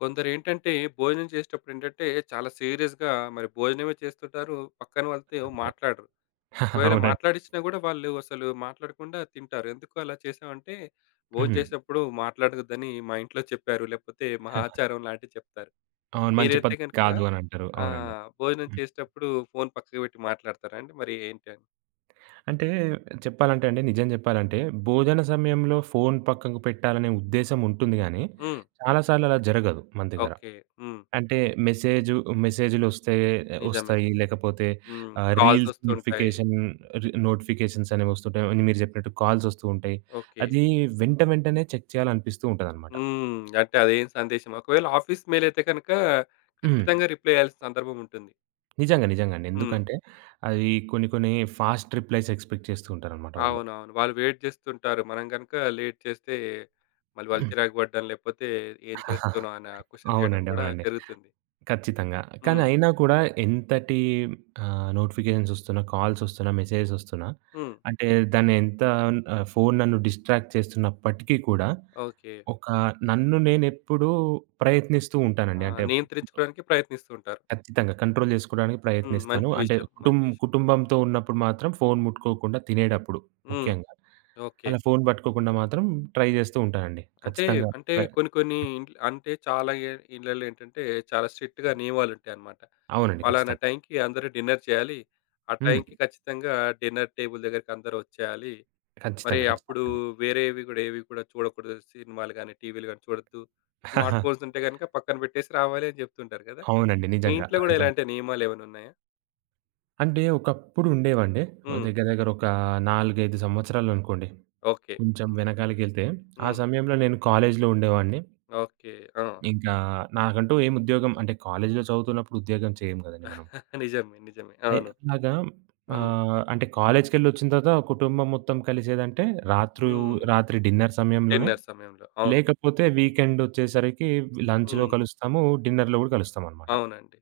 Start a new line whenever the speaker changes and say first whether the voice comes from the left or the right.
left: కొందరేంటంటే, భోజనం చేసేటప్పుడేంటంటే, చాలా సీరియస్‌గా మరి భోజనమే చేస్తుంటారు. పక్కన వాళ్ళతో ఏమో
right: అంతే.
left: మాట్లాడరు. ఒకవేళ
right: అవునండి.
left: మాట్లాడిచ్చినా గూడా వాళ్ళు అసలు మాట్లాడకుండా తింటారు. ఎందుకు అలా చేసావంటే,
right: హ్మ్.
left: భోంచేసేటప్పుడు మాట్లాడొద్దని మా ఇంట్లో చెప్పారు. లేకపోతే మా ఆచారం లాంటివి చెప్తారు.
right: అవును. మంచి
left: మీరైతే
right: పద్ధతి
left: గనుక
right: కాదు అనంటారు. అవునండి.
left: భోజనం
right: హ్మ్.
left: చేసేటప్పుడు ఫోను పక్కకు పెట్టి మాట్లాడతారా అండి? మరి ఏంటి అని?
right: అంటే చెప్పాలంటే అండి, నిజం చెప్పాలంటే భోజన సమయంలో ఫోను పక్కకు పెట్టాలనే ఉద్దేశ్యం ఉంటుంది గానీ,
left: హ్మ్.
right: చాలా సార్లు అలా జరగదు మన దగ్గర.
left: ఓకే. హ్మ్.
right: అంటే మెసేజు మెసేజులొస్తే
left: నిజమే.
right: ఒస్తాయి. లేకపోతే
left: హ్మ్.
right: రీల్స్
left: కాల్సొస్తుంటాయి.
right: నోటిఫికేషన్ రి నోటిఫికేషన్స్ అనేవొస్తుంటాయి. మీరు చెప్పినట్టు కాల్సొస్తూ ఉంటాయి.
left: ఓకే.
right: అది వెంట వెంటనే చెక్ చేయాలనిపిస్తూ ఉంటదనమాట.
left: హ్మ్. అంటే అదేం సందేశం. ఒకవేళ ఆఫీస్ మెయిల్ అయితే గనక
right: హ్మ్.
left: ఖచ్చితంగా రిప్లై ఇయ్యాల్సిన సందర్భం ఉంటుంది.
right: నిజంగా. నిజంగా అండి.
left: హ్మ్.
right: ఎందుకంటే అవి కొన్ని కొన్ని ఫాస్ట్ రిప్లైస్ ఎక్స్‌పెక్ట్ చేస్తూ ఉంటారనమాట వాళ్ళు.
left: అవునవును. వాళ్ళు వెయిట్ చేస్తుంటారు. మనం గనక లేట్ చేస్తే మళ్ళీ వాళ్ళు చిరాకు పడడం, లేకపోతే ఏం చేస్తున్నావు అని క్వెషన్ చేయడం
right: అవునండి.
left: గూడా
right: అవునండి.
left: జరుగుతుంది.
right: ఖచ్చితంగా. కానీ
left: హ్మ్.
right: అయినా కూడా ఎంతటి నోటిఫికేషన్స్ ఒస్తున్నా, కాల్స్ ఒస్తున్నా, మెసేజెస్ ఒస్తున్నా,
left: హ్మ్.
right: అంటే దాన్ని ఎంత ఫోను నన్ను డిస్ట్రాక్ట్ చేస్తున్నప్పటికీ కూడా
left: ఓకే.
right: ఒక నన్ను నేనెప్పుడూ ప్రయత్నిస్తూ ఉంటానండి.
left: ఆ!
right: అంటే
left: నియంత్రించుకోవడానికి ప్రయత్నిస్తూ ఉంటారు.
right: ఖచ్చితంగా కంట్రోల్ జేసుకోవడానికి
left: హ్మ్.
right: ప్రయత్నిస్తాను.
left: మంచి
right: అంటే
left: విషయం. మంచి విషయం.
right: కుటుంబంతో ఉన్నప్పుడు మాత్రం ఫోను ముట్టుకోకుండా తినేటప్పుడు
left: హ్మ్.
right: ముఖ్యంగా.
left: ఓకే.
right: అలా ఫోను పట్టుకోకుండా మాత్రం ట్రై జేస్తూ ఉంటానండి.
left: అంటే
right: ఖచ్చితంగా.
left: అంటే
right: ప్ర
left: కొన్ని కొన్ని ఇంట్ల అంటే చాలా ఇళ్లల్లో ఏంటంటే చాలా స్ట్రిక్ట్‌గా నియమాలుంటాయన్నమాట.
right: అవునండి.
left: పలానా
right: ఖచ్చితంగా.
left: టైంకి అందరూ డిన్నర్ చేయాలి. ఆ
right: హ్మ్.
left: టైంకి ఖచ్చితంగా డిన్నర్ టేబుల్ దగ్గరికి అందరూ వచ్చేయాలి. మరి
right: ఖచ్చితంగా. ఖచ్చితంగా
left: అప్పుడు
right: అండి.
left: వేరేవి గూడా ఏవి కూడా చూడకూడదు. సినిమాలు గాని, టీవీలు గాని చూడొద్దు. స్మార్ట్ ఫోన్స్ ఉంటే గనుక పక్కన పెట్టేసి రావాలి అని చెప్తుంటారు గదా!
right: అవునండి.
left: మీ
right: నిజంగా.
left: ఇంట్లో గూడా
right: అదైతే
left: ఇలాంటి నియమాలేమైనా ఉన్నాయా?
right: అంటే ఒకప్పుడు ఉండేవండి. ఓ
left: హ్మ్.
right: దగ్గర దగ్గర ఒక 4, 5 సంవత్సరాలనుకోండి.
left: ఓకే.
right: కొంచెం
left: హ్మ్.
right: వెనకాలకెళ్తే, ఆ
left: హ్మ్.
right: సమయంలో నేను కాలేజీలో ఉండేవాడిని.
left: ఓకే. ఆ!
right: ఇంకా నాకంటూ ఏం ఉద్యోగం, అంటే కాలేజీలో చదువుతున్నప్పుడు ఉద్యోగం చేయం గదండీ మనం.
left: నిజమే. నిజమే. అవును.
right: అలాగా
left: హ్మ్.
right: అంటే కాలేజికెళ్ళొచ్చిన తర్వాత కుటుంబం మొత్తం కలిసేదంటే రాత్రు
left: హ్మ్.
right: రాత్రి డిన్నర్ సమయంలోనే.
left: డిన్నర్ సమయంలో. అవును.
right: లేకపోతే వీకెండొచ్చేసరికి లంచ్‌లో
left: హ్మ్.
right: కలుస్తాము. డిన్నర్‌లో గూడా కలుస్తామనమాట.
left: అవునండి.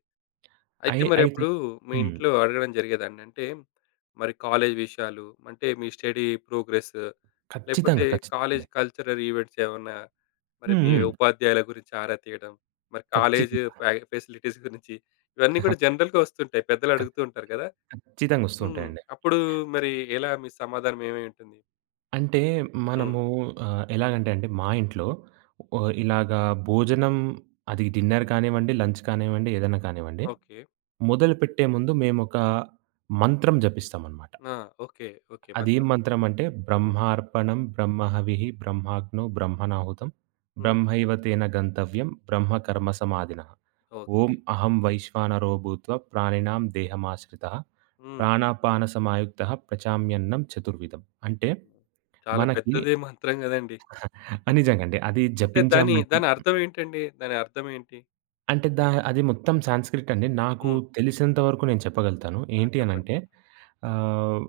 left: అయితే
right: అయి
left: మరి
right: అయితే
left: అప్పుడు మీ
right: హ్మ్.
left: ఇంట్లో అడగడం జరిగేదండి. అంటే మరి కాలేజ్ విషయాలు, అంటే మీ స్టడీ ప్రోగ్రెస్, లేకపోతే
right: ఖచ్చితంగా. ఖచ్చితంగా
left: కాలేజ్
right: అండి.
left: కల్చరల్ ఈవెంట్స్ ఏమన్నా మరి
right: హ్మ్.
left: మీ
right: హ్మ్.
left: ఉపాధ్యాయుల గురించి ఆరా తీయడం, మరి కాలేజ్
right: ఖచ్చితంగా.
left: ఫెసిలిటీస్ గురించి ఇవన్నీ కూడా జనరల్‌గా వస్తుంటాయి. పెద్దలు
right: ఖ
left: అడుగుతూ ఉంటారు కదా!
right: ఖచ్చితంగా ఒస్తూ
left: హ్మ్.
right: ఉంటాయండి.
left: అప్పుడు మరి ఎలా మీ సమాధానం ఏమై ఉంటుంది?
right: అంటే
left: హ్మ్.
right: మనము ఎలాగంటే అండి మా ఇంట్లో ఇలాగా భోజనం, అది డిన్నర్ కానివ్వండి, లంచ్ కానివ్వండి, ఏదైనా కానివ్వండి,
left: ఓకే.
right: మొదలుపెట్టే ముందు మేమొక మంత్రం జపిస్తామనమాట.
left: ఆ! ఓకే. ఓకే.
right: అదేం
left: మంత్రం.
right: మంత్రమంటే
left: హ్మ్.
right: బ్రహ్మార్పణం, బ్రహ్మహవిః, బ్రహ్మాగ్నో బ్రహ్మణాహుతం,
left: హ్మ్.
right: బ్రహ్మైవ తేన గంతవ్యం, బ్రహ్మ కర్మ సమాధినః. ఓం
left: ఓకే.
right: అహం వైశ్వానరో భూత్వ ప్రాణినాం దేహమాశ్రితః,
left: హ్మ్.
right: ప్రాణాపాన సమాయుక్తః పచామ్యన్నం చతుర్విధం. అంటే
left: చాలా
right: మనకి
left: పెద్దదే మంత్రం కదండీ!
right: ఆ! నిజంగండి. అది
left: అంటే దాని
right: జపించామంటే
left: దాని అర్థం ఏంటండి? దాని అర్థం ఏంటి?
right: అంటే అది మొత్తం సాంస్క్రిట్ అండి. నాకు
left: హ్మ్.
right: తెలిసినంత వరకు నేను చెప్పగలుగుతాను.
left: ఆ!
right: ఏంటి
left: చెప్పండి.
right: అనంటే ఆహ్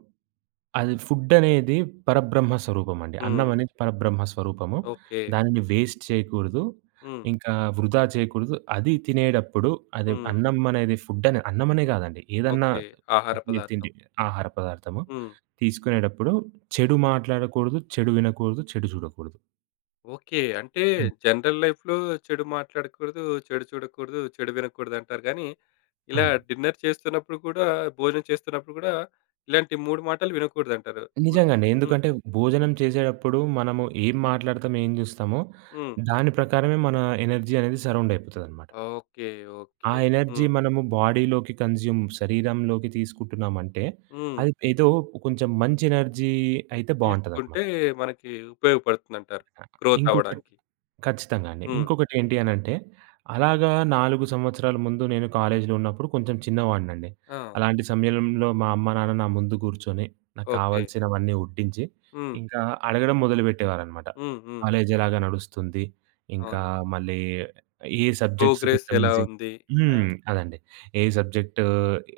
right: అది ఫుడ్డనేది పరబ్రహ్మ స్వరూపమండి.
left: హ్మ్.
right: అన్నమనేది పరబ్రహ్మ స్వరూపము.
left: ఓకే.
right: దానిని వేస్ట్ చేయకూడదు.
left: హ్మ్.
right: ఇంకా వృధా చేయకూడదు. అది తినేటప్పుడు అది
left: హ్మ్.
right: అన్నం అనేది ఫుడ్డనే అన్నమనే గాదండి. ఏదన్నా
left: ఓకే. ఆహార
right: తిండి,
left: పదార్థం.
right: ఆహార పదార్థము
left: హ్మ్.
right: తీసుకునేటప్పుడు చెడు మాట్లాడకూడదు, చెడు వినకూడదు, చెడు చూడకూడదు.
left: ఓకే. అంటే
right: హ్మ్.
left: జనరల్ లైఫ్‌లో చెడు మాట్లాడకూడదు, చెడు చూడకూడదు, చెడు వినకూడదంటారు గానీ, ఇలా
right: హ్మ్.
left: డిన్నర్ చేస్తున్నప్పుడు కూడా, భోజనం చేస్తున్నప్పుడు కూడా ఇలాంటి 3 మాటలు వినకూడదంటారు. 3
right: నిజంగండి.
left: హ్మ్.
right: ఎందుకంటే భోజనం చేసేటప్పుడు మనము ఏం మాట్లాడతాం, ఏం జూస్తామో
left: హ్మ్.
right: దాని ప్రకారమే మన ఎనర్జీ అనేది సరౌండ్ అయిపోతదనమాట.
left: ఓకే.
right: ఆ
left: ఓకే.
right: ఎనర్జీ
left: హ్మ్.
right: మనము బాడీలోకి కన్జ్యూమ్, శరీరంలోకి తీసుకుంటున్నామంటే,
left: హ్మ్.
right: అది ఏదో కొంచెం మంచి ఎనర్జీ అయితే బావుంటదనమాట.
left: తీసుకుంటే మనకి ఉపయోగపడుతుందంటారు గ్రోత్
right: ఇంకొకటి
left: అవ్వడానికి.
right: ఖచ్చితంగా అండి.
left: హ్మ్.
right: ఇంకొకటేంటి అనంటే, అలాగా 4 సంవత్సరాల ముందు నేను కాలేజీలో ఉన్నప్పుడు కొంచెం చిన్నవాడినండి.
left: ఆ!
right: అలాంటి సమయంలో మా అమ్మ, నాన్న నా ముందు కూర్చొని, నాకు
left: ఓకే.
right: కావాల్సినవన్నీ వడ్డించి,
left: హ్మ్.
right: ఇంకా అడగడం మొదలుపెట్టేవారనమాట.
left: హ్మ్. హ్మ్.
right: కాలేజ్ ఎలాగా నడుస్తుంది? ఇంకా
left: అవును.
right: మళ్ళీ ఏ సబ్జెక్ట్స్
left: ప్రోగ్రెస్
right: కొంచెం
left: ఎలా
right: ఈజీ,
left: ఉంది? ఆ!
right: హ్మ్, అదండి. ఏ సబ్జెక్ట్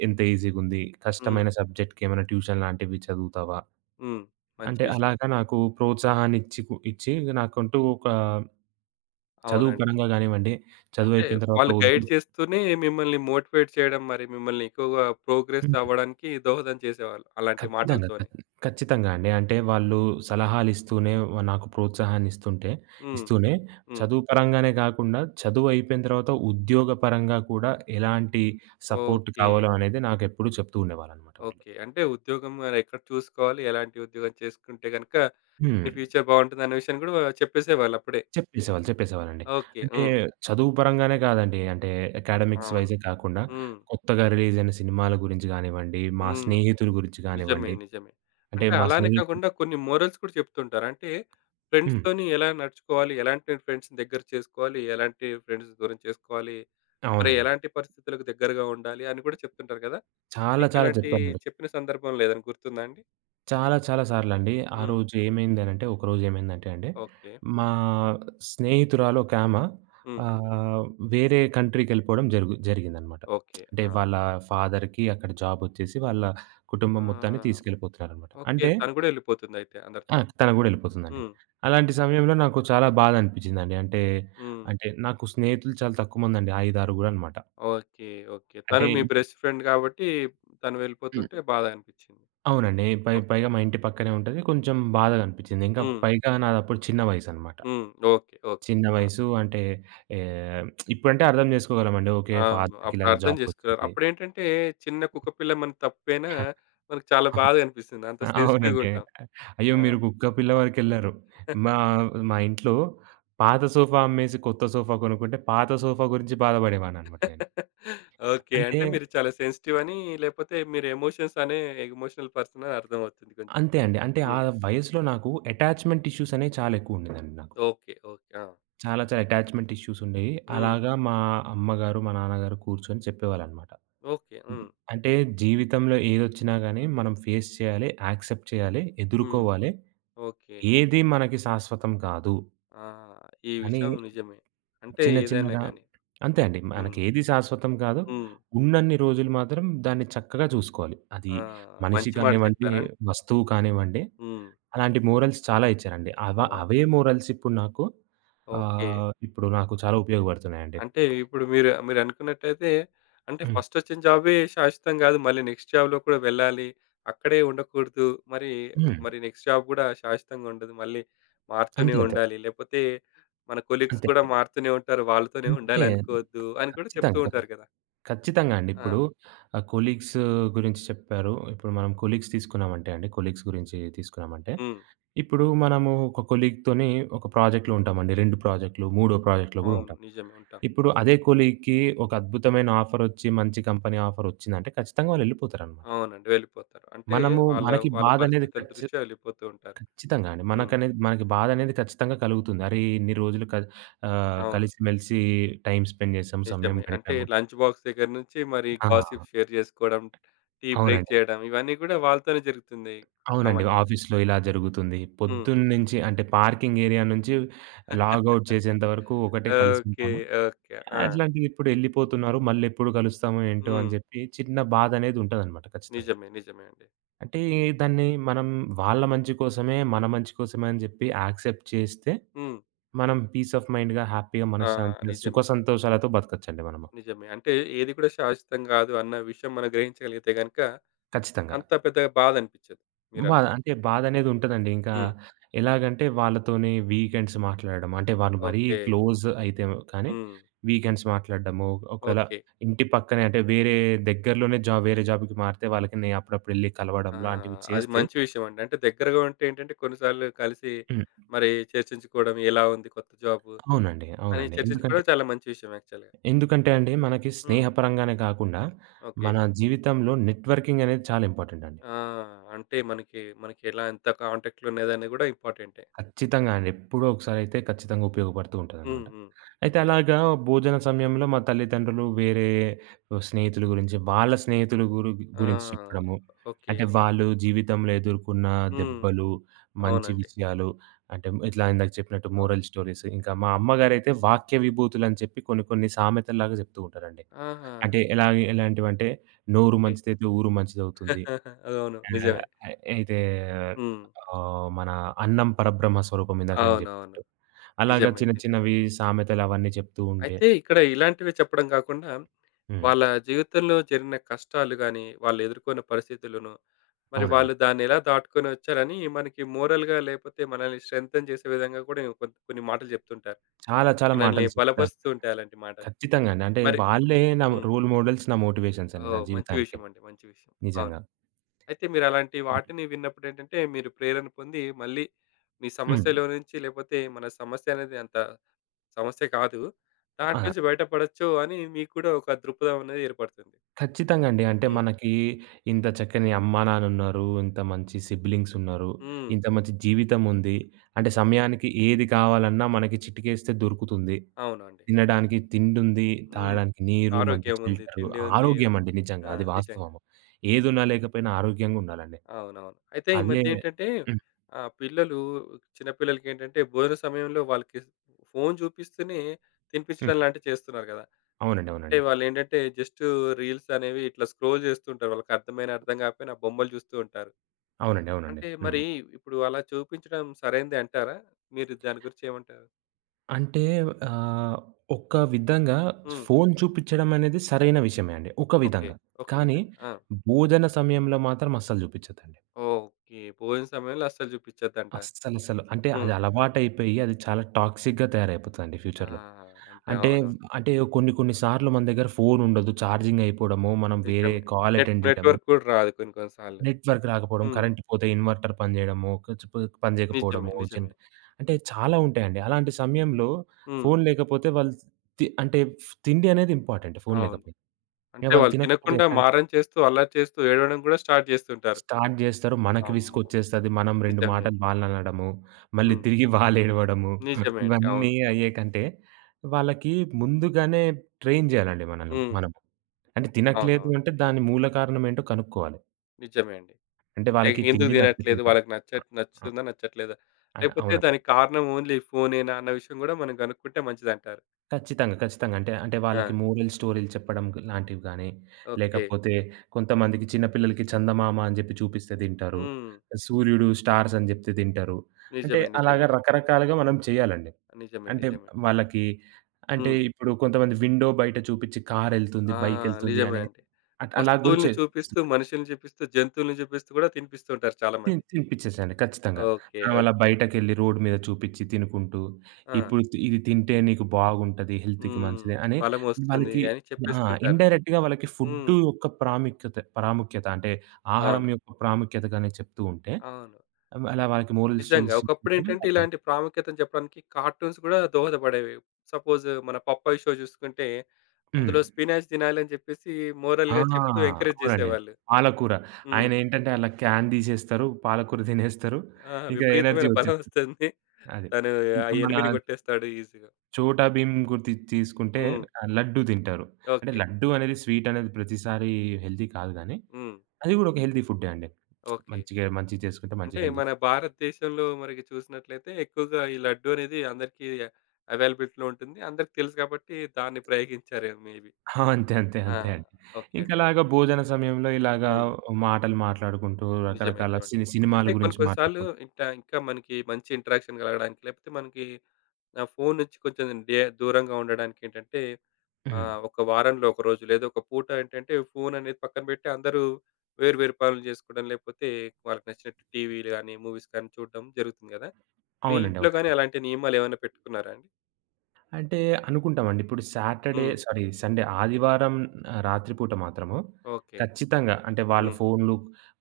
right: ఎంత ఈజీగుంది?
left: హ్మ్.
right: కష్టమైన సబ్జెక్ట్‌కేమైనా ట్యూషన్ లాంటివి చదువుతావా?
left: హ్మ్. మంచి
right: అంటే
left: విషయం.
right: అలాగా నాకు ప్రోత్సాహాన్నిచ్చి ఇచ్చి నాకంటూ ఒక చదువు
left: అవునండి.
right: పరంగా గానివ్వండి,
left: అంటే
right: చదువయిపోయిన తర్వాత
left: వాళ్ళు గైడ్ చేస్తూనే మిమ్మల్ని మోటివేట్ చేయడం, మరి మిమ్మల్ని ఎక్కువగా ప్రోగ్రెస్
right: హ్మ్.
left: అవ్వడానికి దోహదం చేసేవాళ్ళు. అలాంటి
right: ఖచ్చితంగా.
left: మాటలతోని.
right: ఖచ్చితంగా అండి. అంటే వాళ్ళు సలహాలిస్తూనే నాకు ప్రోత్సాహాన్నిస్తుంటే,
left: హ్మ్.
right: ఇస్తూనే,
left: హ్మ్.
right: చదువు పరంగానే గాకుండా, చదువయిపోయిన తర్వాత ఉద్యోగ పరంగా కూడా ఎలాంటి సపోర్ట్
left: ఓకే.
right: కావాలో అనేది నాకెప్పుడూ చెప్తూ ఉండేవాళ్ళనమాట వాళ్ళు.
left: ఓకే. అంటే ఉద్యోగం మరి ఎక్కడ చూసుకోవాలి? ఎలాంటి ఉద్యోగం చేసుకుంటే గనుక నీ
right: హ్మ్.
left: ఫ్యూచర్ బావుంటుందనే విషయాన్ని గూడా చెప్పేసేవాళ్ళు అప్పుడే.
right: చెప్పేసేవాళ్ళు, చెప్పేసేవాళ్ళండి.
left: ఓకే.
right: అంటే
left: హ్మ్.
right: చదువు పరంగానే గాదండి. అంటే అకాడమిక్స్
left: అవును.
right: వైజే కాకుండా,
left: హ్మ్.
right: కొత్తగా రిలీజయిన సినిమాల గురించి గానివ్వండి, మా
left: హ్మ్.
right: స్నేహితుల గురించి
left: నిజమే.
right: గానివ్వండి,
left: నిజమే.
right: అంటే
left: అంటే
right: మా
left: అలానే
right: స్నేహితులు,
left: కాకుండా కొన్ని మోరల్స్ కూడా చెప్తుంటారు. అంటే
right: హ్మ్,
left: ఫ్రెండ్స్‌తోని ఎలా నడుచుకోవాలి? ఎలాంటి ఫ్రెండ్స్‌ని దగ్గర చేసుకోవాలి? ఎలాంటి ఫ్రెండ్స్ దూరం చేసుకోవాలి? మరి
right: అవునండి.
left: ఎలాంటి పరిస్థితులకు దగ్గరగా ఉండాలి? అని కూడా చెప్తుంటారు కదా!
right: చాలా
left: మీకు
right: చాలా
left: అలాంటి
right: చెప్పానండి.
left: చెప్పిన సందర్భం లేదని గుర్తుందా అండి?
right: చాలా చాలా సార్లండి. ఆ
left: హ్మ్.
right: రోజు ఏమైందనంటే, ఒకరోజు ఏమైందంటే అండి,
left: ఓకే.
right: మా స్నేహితురాలు
left: హ్మ్.
right: ఆహ్, వేరే కంట్రీకెళ్ళిపోవడం జరిగిందనమాట.
left: ఓకే.
right: అంటే
left: ఆ!
right: వాళ్ళ ఫాదర్‌కి అక్కడ జాబొచ్చేసి వాళ్ళ కుటుంబం
left: ఆ!
right: మొత్తాన్ని తీసుకెళ్ళిపోతున్నారనమాట.
left: ఓకే.
right: అంటే
left: తను కూడా ఎళ్ళిపోతుందయితే
right: ఆ!
left: అందరితోని.
right: తను గూడా యెళ్ళిపోతుందండి.
left: హ్మ్.
right: అలాంటి సమయంలో నాకు చాలా బాధనిపిచ్చిందండి. అంటే,
left: హ్మ్.
right: అంటే నాకు స్నేహితులు చాలా తక్కువ మందండి. 5, 6 గూడా అనమాట.
left: ఓకే. ఓకే.
right: అంటే
left: తను మీ బెస్ట్ ఫ్రెండ్ కాబట్టి తను వెళ్ళిపోతుంటే బాధ అనిపిచ్చింది.
right: అవునండి.
left: ఓకే.
right: పైగా మా ఇంటి పక్కనే ఉంటది. కొంచెం బాధగా అనిపిచ్చింది. ఇంకా
left: హ్మ్.
right: పైగా నాదప్పుడు చిన్న వయసనమాట.
left: హ్మ్. ఓకే. ఓకే.
right: చిన్న
left: ఆ!
right: వయసు అంటే ఆహ్, ఇప్పుడంటే అర్థం జేసుకోగలమండి. ఓకే.
left: అవును.
right: ఫాదర్‌కిలా
left: అప్పుడు అర్థం చేసుకున్నారు.
right: జాబొచ్చింది.
left: అప్పుడేంటంటే చిన్న కుక్కపిల్ల మన తప్పైనా మనకు చాలా బాధ అనిపిస్తుంది. అంత సెన్సిటివ్‌గా
right: అవునండి.
left: ఉంటాం.
right: అయ్యో!
left: ఆ!
right: మీరు కుక్క పిల్ల వరకెళ్లారు. మా మా ఇంట్లో పాత సోఫా అమ్మేసి కొత్త సోఫా కొనుక్కుంటే, పాత సోఫా గురించి బాధపడేవాడిననమాట నేను.
left: ఓకే.
right: అంటే
left: అంటే మీరు చాలా సెన్సిటివ్ అని లేకపోతే మీరు ఎమోషన్స్ అనే ఎమోషనల్ పర్సన్ అని అర్థమవుతుంది కొంచెం.
right: అంతే అండి. అంటే ఆ
left: హ్మ్.
right: వయసులో నాకు అటాచ్‌మెంట్ ఇష్యూస్ అనేవి చాలా ఎక్కువుండేదండి నాకు.
left: ఓకే. ఓకే. ఆ!
right: చాలా చాలా అటాచ్‌మెంట్ ఇష్యూస్ ఉండేవి.
left: హ్మ్.
right: అలాగా మా అమ్మగారు, మా నాన్నగారు కూర్చొని చెప్పేవాళ్ళనమాట.
left: ఓకే. హ్మ్.
right: అంటే జీవితంలో ఏదొచ్చినా గాని మనం ఫేస్ చేయాలి, యాక్సెప్ట్ చేయాలి,
left: హ్మ్.
right: ఎదుర్కోవాలి.
left: ఓకే.
right: ఏది మనకి శాశ్వతం కాదు
left: ఆ! ఈ
right: అని
left: విషయం నిజమే. అంటే
right: చిన్న
left: ఏదైనా
right: చిన్నగా,
left: గాని.
right: అంతే అండి.
left: హ్మ్.
right: మనకేది శాశ్వతం కాదు.
left: హ్మ్.
right: ఉన్నన్ని రోజులు మాత్రం దాన్ని చక్కగా చూసుకోవాలి. అది
left: ఆ!
right: మనిషి
left: మంచి మాట
right: కానివ్వండి,
left: చెప్పారన్
right: వస్తువు కానివ్వండి.
left: హ్మ్.
right: అలాంటి మోరల్స్ చాలా ఇచ్చారండి.
left: అవును.
right: అవే మోరల్స్ ఇప్పుడు నాకు
left: ఓకే.
right: ఇప్పుడు నాకు చాలా ఉపయోగపడుతున్నాయండి.
left: అంటే ఇప్పుడు మీరు మీరనుకున్నట్టయితే అంటే
right: హ్మ్.
left: ఫస్టొచ్చిన జాబే శాశ్వతం గాదు. మళ్ళీ నెక్స్ట్ జాబ్‌లో కూడా వెళ్ళాలి. అక్కడే ఉండకూడదు. మరి,
right: హ్మ్.
left: మరి నెక్స్ట్ జాబ్ గూడా శాశ్వతంగా ఉండదు. మళ్ళీ మారుతూనే
right: అంతే. అంతే.
left: ఉండాలి. లేపోతే మన కొలీగ్స్ గూడా
right: అంతే.
left: మారుతూనే ఉంటారు. వాళ్ళతోనే
right: అంటే
left: ఉండాలి అనుకోవద్దు అని కూడా చెప్తూ
right: ఖచ్చితంగా.
left: ఉంటారు గదా!
right: ఖచ్చితంగా అండి.
left: ఆ!
right: ఇప్పుడు కొలీగ్స్ గురించి చెప్పారు. ఇప్పుడు మనం కొలీగ్స్ తీసుకున్నామంటే అండి, కొలీగ్స్ గురించి తీసుకున్నామంటే,
left: హ్మ్.
right: ఇప్పుడు మనము ఒక కొలీగ్‌తోని ఒక ప్రాజెక్ట్‌లో ఉంటామండి. 2 ప్రాజెక్ట్‌లు, మూడో ప్రాజెక్ట్‌లో గూడా
left: అవును.
right: ఉంటాం.
left: నిజమే. ఉంటాం.
right: ఇప్పుడు అదే కొలీగ్‌కి ఒక అద్భుతమైన ఆఫరొచ్చి, మంచి కంపెనీ ఆఫరొచ్చిందంటే ఖచ్చితంగా వాళ్ళెళ్ళిపోతారనమాట.
left: అవునండి. వెళ్ళిపోతారు. అంటే
right: మనము
left: వాళ్ళ,
right: మనకి
left: వాళ్ళ
right: బాధనేది
left: పరిస్థితుల దృష్ట్యా వెళ్ళిపోతూ ఉంటారు.
right: ఖచ్చితంగా అండి.
left: హ్మ్.
right: మనకనేది మనకి బాధనేది ఖచ్చితంగా కలుగుతుంది. అరే! ఇన్ని రోజులు
left: అవును.
right: కలిసిమెలిసి టైమ్ స్పెండ్ చేసాం, సమయం
left: నిజమే. అంటే
right: గడిపాము.
left: లంచ్ బాక్స్ దగ్గర నుంచి మరి
right: ఆ!
left: గాసిప్ షేర్ చేసుకోవడం, టీ బ్రేక్
right: అవునండి.
left: చేయడం ఇవన్నీ కూడా వాళ్ళతోనే జరుగుతుంది
right: అవునండి.
left: సామాన్యంగా.
right: ఆఫీస్‌లో ఇలా జరుగుతుంది.
left: హ్మ్.
right: పొద్దున్నుంచి అంటే పార్కింగ్ ఏరియా నుంచి లాగౌట్ చేసేంత వరకు ఒకటే
left: ఓకే.
right: కలిసుంటాము.
left: ఓకే. ఆ!
right: అట్లాంటిది ఇప్పుడు ఎళ్ళిపోతున్నారు. మళ్ళెప్పుడు కలుస్తామో ఏంటో
left: హ్మ్.
right: అని చెప్పి చిన్న బాధనేది ఉంటదనమాట ఖచ్చితంగా.
left: నిజమే. నిజమే అండి.
right: అంటే దాన్ని మనం వాళ్ళ మంచి కోసమే, మన మంచి కోసమే అని చెప్పి యాక్సెప్ట్ చేస్తే
left: హ్మ్.
right: మనం పీస్ ఆఫ్ మైండ్‌గా, హ్యాపీగా,
left: ఆ!
right: మనశ్శాంతిగా, సుఖ
left: నిజమే.
right: సంతోషాలతో బతకచ్చండి మనము.
left: నిజమే. అంటే ఏది కూడా శాశ్వతం కాదు అన్న విషయం మనం గ్రహించగలిగితే గనుక
right: ఖచ్చితంగా.
left: అంత పెద్దగా బాధ అనిపించదు మీరన్నట్టు.
right: అంటే బాధనేదుంటదండి. ఇంకా
left: హ్మ్.
right: ఎలాగంటే వాళ్ళతోని వీకెండ్స్ మాట్లాడడం. అంటే వాళ్ళు మరీ
left: ఓకే.
right: క్లోజ్ అయితే కానీ
left: హ్మ్.
right: వీకెండ్స్ మాట్లాడడము. ఒకవేళ
left: ఓకే.
right: ఇంటి పక్కనే అంటే వేరే దగ్గరలోనే జాబ్, వేరే జాబ్‌కి మారితే వాళ్ళకి అప్పుడప్పుడు ఎళ్లి కలవడం
left: ఆ!
right: లాంటివి
left: అది
right: చేస్తే
left: మంచి విషయమండి. అంటే దగ్గరగా ఉంటే ఏంటంటే కొన్నిసార్లు కలిసి
right: హ్మ్.
left: మరి చర్చించుకోవడం ఎలా ఉంది కొత్త జాబు
right: అవునండి.
left: అని
right: అవునండి. ఎందుకంటే
left: చర్చించుకోవడం చాలా మంచి విషయం యాక్చువల్‌గా.
right: ఎందుకంటే అండి మనకి
left: హ్మ్.
right: స్నేహపరంగానే కాకుండా
left: ఓకే.
right: మన జీవితంలో నెట్వర్కింగ్ అనేది చాలా ఇంపార్టెంట్ అండి.
left: ఆ! అంటే మనకి మనకి ఎలా ఎంత కాంటాక్ట్‌లో ఉన్నదనేది కూడా ఇంపార్టెంటే.
right: ఖచ్చితంగా అండి. ఎప్పుడో ఒకసారయితే ఖచ్చితంగా ఉపయోగపడుతూ ఉంటదనమాట.
left: హ్మ్. హ్మ్.
right: అయితే అలాగా భోజన సమయంలో మా తల్లిదండ్రులు వేరే స్నేహితుల గురించి, వాళ్ళ స్నేహితుల గురించి
left: ఆ!
right: చెప్పడము.
left: ఓకే.
right: అంటే వాళ్ళు జీవితంలో ఎదుర్కొన్న
left: హ్మ్.
right: దెబ్బలు, మంచి
left: అవునండి.
right: విషయాలు, అంటే ఇట్లా ఇందాక చెప్పినట్టు
left: అవును.
right: Moral stories. ఇంకా మా అమ్మగారైతే వాక్య విభూతులని చెప్పి కొన్ని కొన్ని సామెతల్లాగా జెప్తూ ఉంటారండి.
left: ఆహా!
right: అంటే ఎలాంటివంటే "నోరు
left: ఓకే.
right: మంచిదైతే ఊరు మంచిదవుతుంది."
left: అవును.
right: ఆ!
left: నిజమే.
right: అయితే
left: హ్మ్.
right: మన అన్నం పరబ్రహ్మ స్వరూపం, ఇందాక నేను
left: అవునవును.
right: చెప్పినట్టు. అలాగా
left: నిజమే.
right: చిన్న
left: నిజమే.
right: చిన్నవి సామెతలు అవన్నీ చెప్తూ ఉంటే
left: అయితే ఇక్కడ ఇలాంటివి చెప్పడం కాకుండా
right: హ్మ్.
left: వాళ్ళ జీవితంలో జరిగిన కష్టాలు గాని, వాళ్ళు ఎదుర్కొన్న పరిస్థితులను, మరి
right: అవునండి.
left: వాళ్ళు దాన్ని ఎలా దాటుకొని వచ్చారని మనకి మోరల్‌గా లేపోతే మనల్ని స్ట్రెంథెన్ చేసే విధంగా కూడా కొన్ని మాటలు చెప్తుంటారు.
right: చాలా చాలా
left: మనల్ని
right: మాటలు చెప్తారు.
left: బలపరుస్తూ ఉంటాయి అలాంటి మాటలు.
right: ఖచ్చితంగా అండి. అంటే
left: మరి
right: వాళ్ళే నా
left: హ్మ్.
right: రోల్ మోడల్స్, నా మోటివేషన్స్ అండి నా
left: ఓహ్! మంచి
right: జీవితానికి.
left: విషయం అండి. మంచి విషయం. అవును.
right: నిజంగా.
left: అయితే మీరు అలాంటి వాటిని విన్నప్పుడేంటంటే మీరు ప్రేరణ పొంది మళ్ళీ మీ
right: హ్మ్.
left: సమస్యలో నుంచి లేపోతే మన సమస్య అనేది అంత సమస్య కాదు.
right: ఆ!
left: దాంట్లోంచి బయటపడొచ్చు అని మీకు కూడా ఒక దృక్పథం అనేది ఏర్పడుతుంది.
right: ఖచ్చితంగా అండి. అంటే
left: హ్మ్.
right: మనకి ఇంత చక్కని అమ్మానాన్నున్నారు, ఇంత మంచి సిబ్లింగ్స్ ఉన్నారు,
left: హ్మ్.
right: ఇంత మంచి జీవితం ఉంది. అంటే
left: ఓకే.
right: సమయానికి ఏది కావాలన్నా మనకి చిటికేస్తే దొరుకుతుంది.
left: అవునండి.
right: తినడానికి తిండుంది,
left: హ్మ్.
right: తాగడానికి నీరు, మంచి
left: ఆరోగ్యం ఉంది,
right: షెల్టరు,
left: తిండి ఉంది.
right: ఆరోగ్యం అండి,
left: ఆ!
right: నిజంగా అది
left: నిజంగా.
right: వాస్తవము. ఏదున్నా లేకపోయినా ఆరోగ్యంగా ఉండాలండి.
left: అవునవును. అయితే ఈ
right: అదే.
left: మధ్య ఏంటంటే
right: హ్మ్.
left: పిల్లలు చిన్న పిల్లలకేంటంటే భోజన సమయంలో వాళ్ళకి ఫోను చూపిస్తూనే తినిపించడం
right: హ్మ్.
left: లాంటివి చేస్తున్నారు కదా!
right: అవునండి.
left: అంటే
right: అవునండి.
left: వాళ్ళేంటంటే జస్ట్ రీల్స్ అనేవి ఇట్లా స్క్రోల్ చేస్తుంటారు. వాళ్ళకి అర్థమైన, అర్థం కాకపోయినా బొమ్మలు చూస్తూ ఉంటారు.
right: అవునండి. అవునండి.
left: అంటే
right: హ్మ్.
left: మరి ఇప్పుడు అలా చూపించడం సరైందే అంటారా? మీరు దాని గురించి ఏమంటారు?
right: అంటే ఆహ్, ఒక విధంగా
left: హ్మ్.
right: ఫోను చూపిచ్చడం అనేది సరైన విషయమే అండి. ఒక
left: ఓకే.
right: విధంగా.
left: ఒక
right: కానీ
left: విధంగా. ఆ!
right: భోజన సమయంలో మాత్రం అస్సలు చూపిచ్చొద్దండి.
left: ఓకే. భోజన సమయంలో అస్సలు చూపించొద్దంటారు.
right: అస్సలసలు. అంటే అది
left: హ్మ్.
right: అలవాటయిపోయి అది చాలా టాక్సిక్‌గా తయారైపోతదండి
left: ఆ!
right: ఫ్యూచర్‌లో.
left: అంటే
right: అంటే,
left: అవునవును.
right: అంటే కొన్ని కొన్ని సార్లు మన దగ్గర ఫోన్ ఉండదు. ఛార్జింగ్ అయిపోవడము, మనం వేరే
left: నిజమే.
right: కాల్ అటెండ్ చేయడము,
left: నెట్‌వర్క్ కూడా రాదు కొన్ని కొన్ని సార్లు.
right: నెట్‌వర్క్ రాకపోవడం,
left: హ్మ్.
right: కరెంట్ పోతే ఇన్వర్టర్ పని చేయడము, కొంచెం పని
left: నిజమే.
right: చేయకపోవడము,
left: నిజమే.
right: అంటే చాలా ఉంటాయండి. అలాంటి సమయంలో
left: హ్మ్.
right: ఫోన్ లేకపోతే వాళ్ళు అంటే తిండి అనేది ఇంపార్టెంట్, ఫోన్
left: అవును.
right: లేకపోయినా. ఇక
left: అంటే
right: వాళ్ళు
left: వాళ్ళు
right: తినకపోతే
left: తినకుండా
right: ఎట్లంటే
left: మారం చేస్తూ, అల్లరి చేస్తూ, ఏడవడం కూడా స్టార్ట్ చేస్తుంటారు.
right: స్టార్ట్ చేస్తారు. మనకి
left: అమ్మో!
right: విసుగొచ్చేస్తది. మనం 2
left: నిజంగా.
right: మాటలు వాళ్ళననడము, మళ్ళీ
left: హ్మ్.
right: తిరిగి వాళ్ళేడవడము,
left: నిజమే అండి.
right: ఇవన్నీ
left: అవును.
right: అయ్యేకంటే వాళ్ళకి ముందుగానే ట్రైన్ చేయాలండి మనల్ని
left: హ్మ్.
right: మనం. అంటే తినట్లేదు
left: అవునవును.
right: అంటే దాని మూల కారణం ఏంటో కనుక్కోవాలి.
left: నిజమే అండి.
right: అంటే
left: అంటే
right: వాళ్ళకి
left: ఎందుకు
right: తిండి
left: తినట్లేదు?
right: నచ్చట్లేదా?
left: వాళ్ళకి
right: అ
left: నచ్చుతుందా? నచ్చట్లేదా?
right: అ
left: లేకపోతే
right: అవునండి.
left: దానికి కారణం ఓన్లీ ఫోనేనా అన్న విషయం కూడా మనం కనుక్కుంటే మంచిదంటారు.
right: ఖచ్చితంగా. ఖచ్చితంగా. అంటే అంటే
left: ఆ!
right: వాళ్ళకి మోరల్ స్టోరీలు చెప్పడం లాంటివి గాని,
left: ఓకే.
right: లేకపోతే కొంతమందికి, చిన్న పిల్లలకి చందమామ అని జెప్పి చూపిస్తే తింటారు.
left: హ్మ్.
right: సూర్యుడు, స్టార్స్ అని జెప్తే తింటారు. అంటే
left: నిజమే.
right: అలాగా
left: నిజమే.
right: రకరకాలుగా మనం చేయాలండి.
left: నిజమే.
right: అంటే
left: నిజమే.
right: వాళ్ళకి, అంటే
left: హ్మ్.
right: ఇప్పుడు కొంతమంది విండో బయట చూపిచ్చి కారెళ్తుంది,
left: ఆ!
right: బైకెళ్తుంది
left: నిజమే
right: అని,
left: అండి.
right: అలా గూడా చే
left: వస్తువుల్ని చూపిస్తూ, మనుషుల్ని చూపిస్తూ, జంతువుల్ని చూపిస్తూ కూడా తినిపిస్తుంటారు
right: తిన్
left: చాలామంది.
right: తినిపిచ్చేసండి ఖచ్చితంగా.
left: ఓకే.
right: ఆమలా
left: ఓకే.
right: బయటకెళ్ళి రోడ్ మీద చూపిచ్చి తినుకుంటూ,
left: ఆ!
right: ఇప్పుడు ఇది తింటే నీకు బాగుంటది, హెల్త్‌కి
left: హ్మ్.
right: మంచిది అని
left: బలమొస్తుంది
right: వాళ్ళకి
left: అని
right: ఆ!
left: చెప్పేస్తుంటారు.
right: ఇండైరెక్ట్‌గా వాళ్ళకి ఫుడ్డు
left: హ్మ్.
right: యొక్క ప్రాముఖ్యత ప్రాముఖ్యత, అంటే ఆహారం
left: అవును.
right: యొక్క ప్రాముఖ్యత గాని చెప్తూ ఉంటే,
left: అవును.
right: అలా వాళ్ళకి మోరల్
left: నిజంగా.
right: స్టోరీస్ చెప్తుంటే
left: ఒకప్పుడేంటంటే
right: వాళ్ళు,
left: ఇలాంటి ప్రాముఖ్యతను చెప్పడానికి కార్టూన్స్ కూడా దోహదపడేవి. సపోజ్ మన 'పప్పాయ్' షో చూసుకుంటే
right: హ్మ్.
left: అందులో స్పినాచ్ తినాలని చెప్పేసి
right: ఆ!
left: మోరల్‌గా చెప్తూ ఎంకరేజ్
right: అవునండి.
left: చేసేవాళ్ళు.
right: పాలకూర.
left: హ్మ్.
right: ఆయనేంటంటే అలా క్యాన్ తీసేస్తారు, పాలకూర తినేస్తారు.
left: ఆ!
right: ఇంకా ఎనర్జీ
left: విపరీతమైన
right: వచ్చేస్తది.
left: బలమొస్తుంది.
right: అది.
left: తను ఆ
right: ఇంకా మన
left: ఎనిమిని కొట్టేస్తాడు ఈజీగా.
right: 'చోటా భీమ్' గురించి తీసుకుంటే
left: హ్మ్.
right: లడ్డు తింటారు. అంటే
left: ఓకే.
right: లడ్డు అనేది, స్వీట్ అనేది ప్రతిసారి హెల్తీ కాదు గానీ,
left: హ్మ్.
right: అది గూడా ఒక హెల్తీ ఫుడ్డే అండి.
left: ఓకే.
right: మంచిగా మంచిగా చేసుకుంటే మంచి
left: అంటే
right: హెల్తీ
left: మన
right: ఫుడ్ అనమాట.
left: భారతదేశంలో మనకి చూసినట్లయితే ఎక్కువగా ఈ లడ్డు అనేది అందరికీ అవైలబిలిటీలో ఉంటుంది. అందరికి తెలుసు కాబట్టి దాన్ని ప్రయోగించారేమో మేబీ.
right: ఆ! అంతే. అంతే.
left: ఆ!
right: అంతే అండి.
left: ఓకే
right: ఇంక
left: అండి.
right: అలాగా భోజన సమయంలో ఇలాగా
left: హ్మ్.
right: మాటలు మాట్లాడుకుంటూ,
left: నిజమే.
right: రకరకాల
left: నిజమే.
right: సినిమాల
left: అంటే కొన్ని
right: గురించి
left: కొన్ని సార్లు
right: మాట్లాడుకుంటూ,
left: ఇంకా ఇంకా మనకి మంచి ఇంటరాక్షన్ కలగడానికి లేకపోతే మనకి ఫోను నుంచి కొంచెం డే దూరంగా ఉండడానికి ఏంటంటే
right: హ్మ్.
left: ఒక వారంలో ఒక రోజు లేదా ఒక పూట ఏంటంటే ఫోను అనేది పక్కన పెట్టి అందరూ వేరు వేరు పనులు చేసుకోవడం లేకపోతే వాళ్ళకి నచ్చినట్టు టీవీలు గాని, మూవీస్ కానీ చూడడం జరుగుతుంది గదా! మీ
right: అవునండి.
left: ఇంట్లో గాని
right: అవునండి.
left: అలాంటి నియమాలేమన్నా పెట్టుకున్నారా అండి?
right: అంటే అనుకుంటామండి. ఇప్పుడు సాటర్‌డే
left: హ్మ్.
right: సారీ సండే, ఆదివారం రాత్రి పూట మాత్రము
left: ఓకే.
right: ఖచ్చితంగా, అంటే వాళ్ళ
left: హ్మ్.
right: ఫోన్‌లు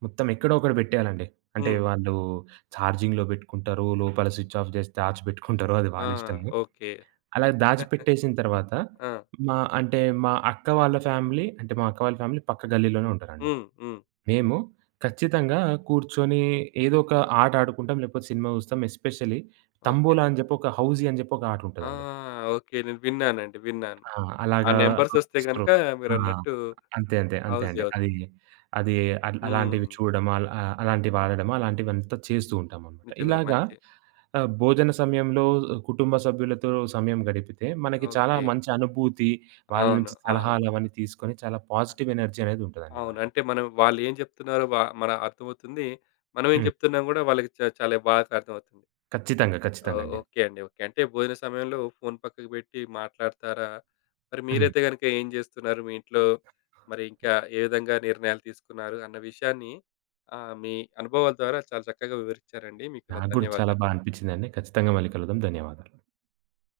right: మొత్తం ఎక్కడో ఒకడ పెట్టేయాలండి. అంటే
left: హ్మ్.
right: వాళ్ళు ఛార్జింగ్‌లో పెట్టుకుంటారు, లోపల స్విచ్ ఆఫ్ చేసి దాచిపెట్టుకుంటారు, అది
left: ఆ!
right: వాళ్ళ ఇష్టము.
left: ఓకే.
right: అలా దాచిపెట్టేసిన తర్వాత
left: ఆ!
right: మా అంటే మా అక్క వాళ్ళ ఫ్యామిలీ, అంటే మా అక్క వాళ్ళ ఫ్యామిలీ పక్క గల్లీలోనే ఉంటారండి.
left: హ్మ్. హ్మ్.
right: మేము ఖచ్చితంగా కూర్చొని ఏదో ఒక ఆట ఆడుకుంటాం, లేకపోతే సినిమా చూస్తాం. Especially
left: okay.
right: తంబోలా అని చెప్పి, ఒక హౌసీ అని చెప్పి ఒక ఆట
left: ఆ!
right: ఉంటదండి.
left: ఓకే. నేను విన్నానండి. విన్నాను.
right: ఆ!
left: ఆ
right: అలాగా హ్మ్.
left: నంబర్సొస్తే గనక
right: ఆ!
left: మీరన్నట్టు
right: అంతే. అంతే. అంతే
left: హౌజీ
right: అండి. అది,
left: అవుతుంది.
right: అది అల్ అలాంటివి
left: హ్మ్.
right: చూడడం, అలాంటివి వాడడం, అలాంటివంతా చేస్తూ ఉంటామనమాట.
left: నిజమే.
right: ఇలాగా
left: మంచి
right: భోజన సమయంలో కుటుంబ సభ్యులతో సమయం గడిపితే మనకి చాలా
left: ఓకే.
right: మంచి అనుభూతి, వాళ్ళ
left: అవును.
right: నుంచి
left: అవును.
right: సలహాలు అవన్నీ తీసుకొని చాలా
left: అ
right: పాజిటివ్ ఎనర్జీ అనేది ఉంటదండి
left: అవును.
right: మనకి.
left: అంటే మనం వాళ్ళేం జెప్తున్నారో మన అర్థమవుతుంది. మనమేం
right: హ్మ్.
left: జెప్తున్నా గూడా వాళ్ళకి చాలా బాగా అర్థమవుతుంది.
right: ఖచ్చితంగా.
left: ఓ
right: ఖచ్చితంగా అండి.
left: ఓకే అండి. ఓకే. అంటే భోజన సమయంలో ఫోను పక్కకు పెట్టి మాట్లాడతారా? మరి
right: హ్మ్.
left: మీరైతే గనుక ఏం జేస్తున్నారు? మీ ఇంట్లో మరి ఇంకా ఏ విధంగా నిర్ణయాలు తీసుకున్నారు? అన్న విషయాన్ని మీ అనుభవాల ద్వారా చాలా చక్కగా వివరించారండి. మీకు నా
right: నాకు గూడా చాలా
left: ధన్యవాదాలు.
right: బా అనిపించిందండి. ఖచ్చితంగా మళ్ళీ కలుద్దాం. ధన్యవాదాలు.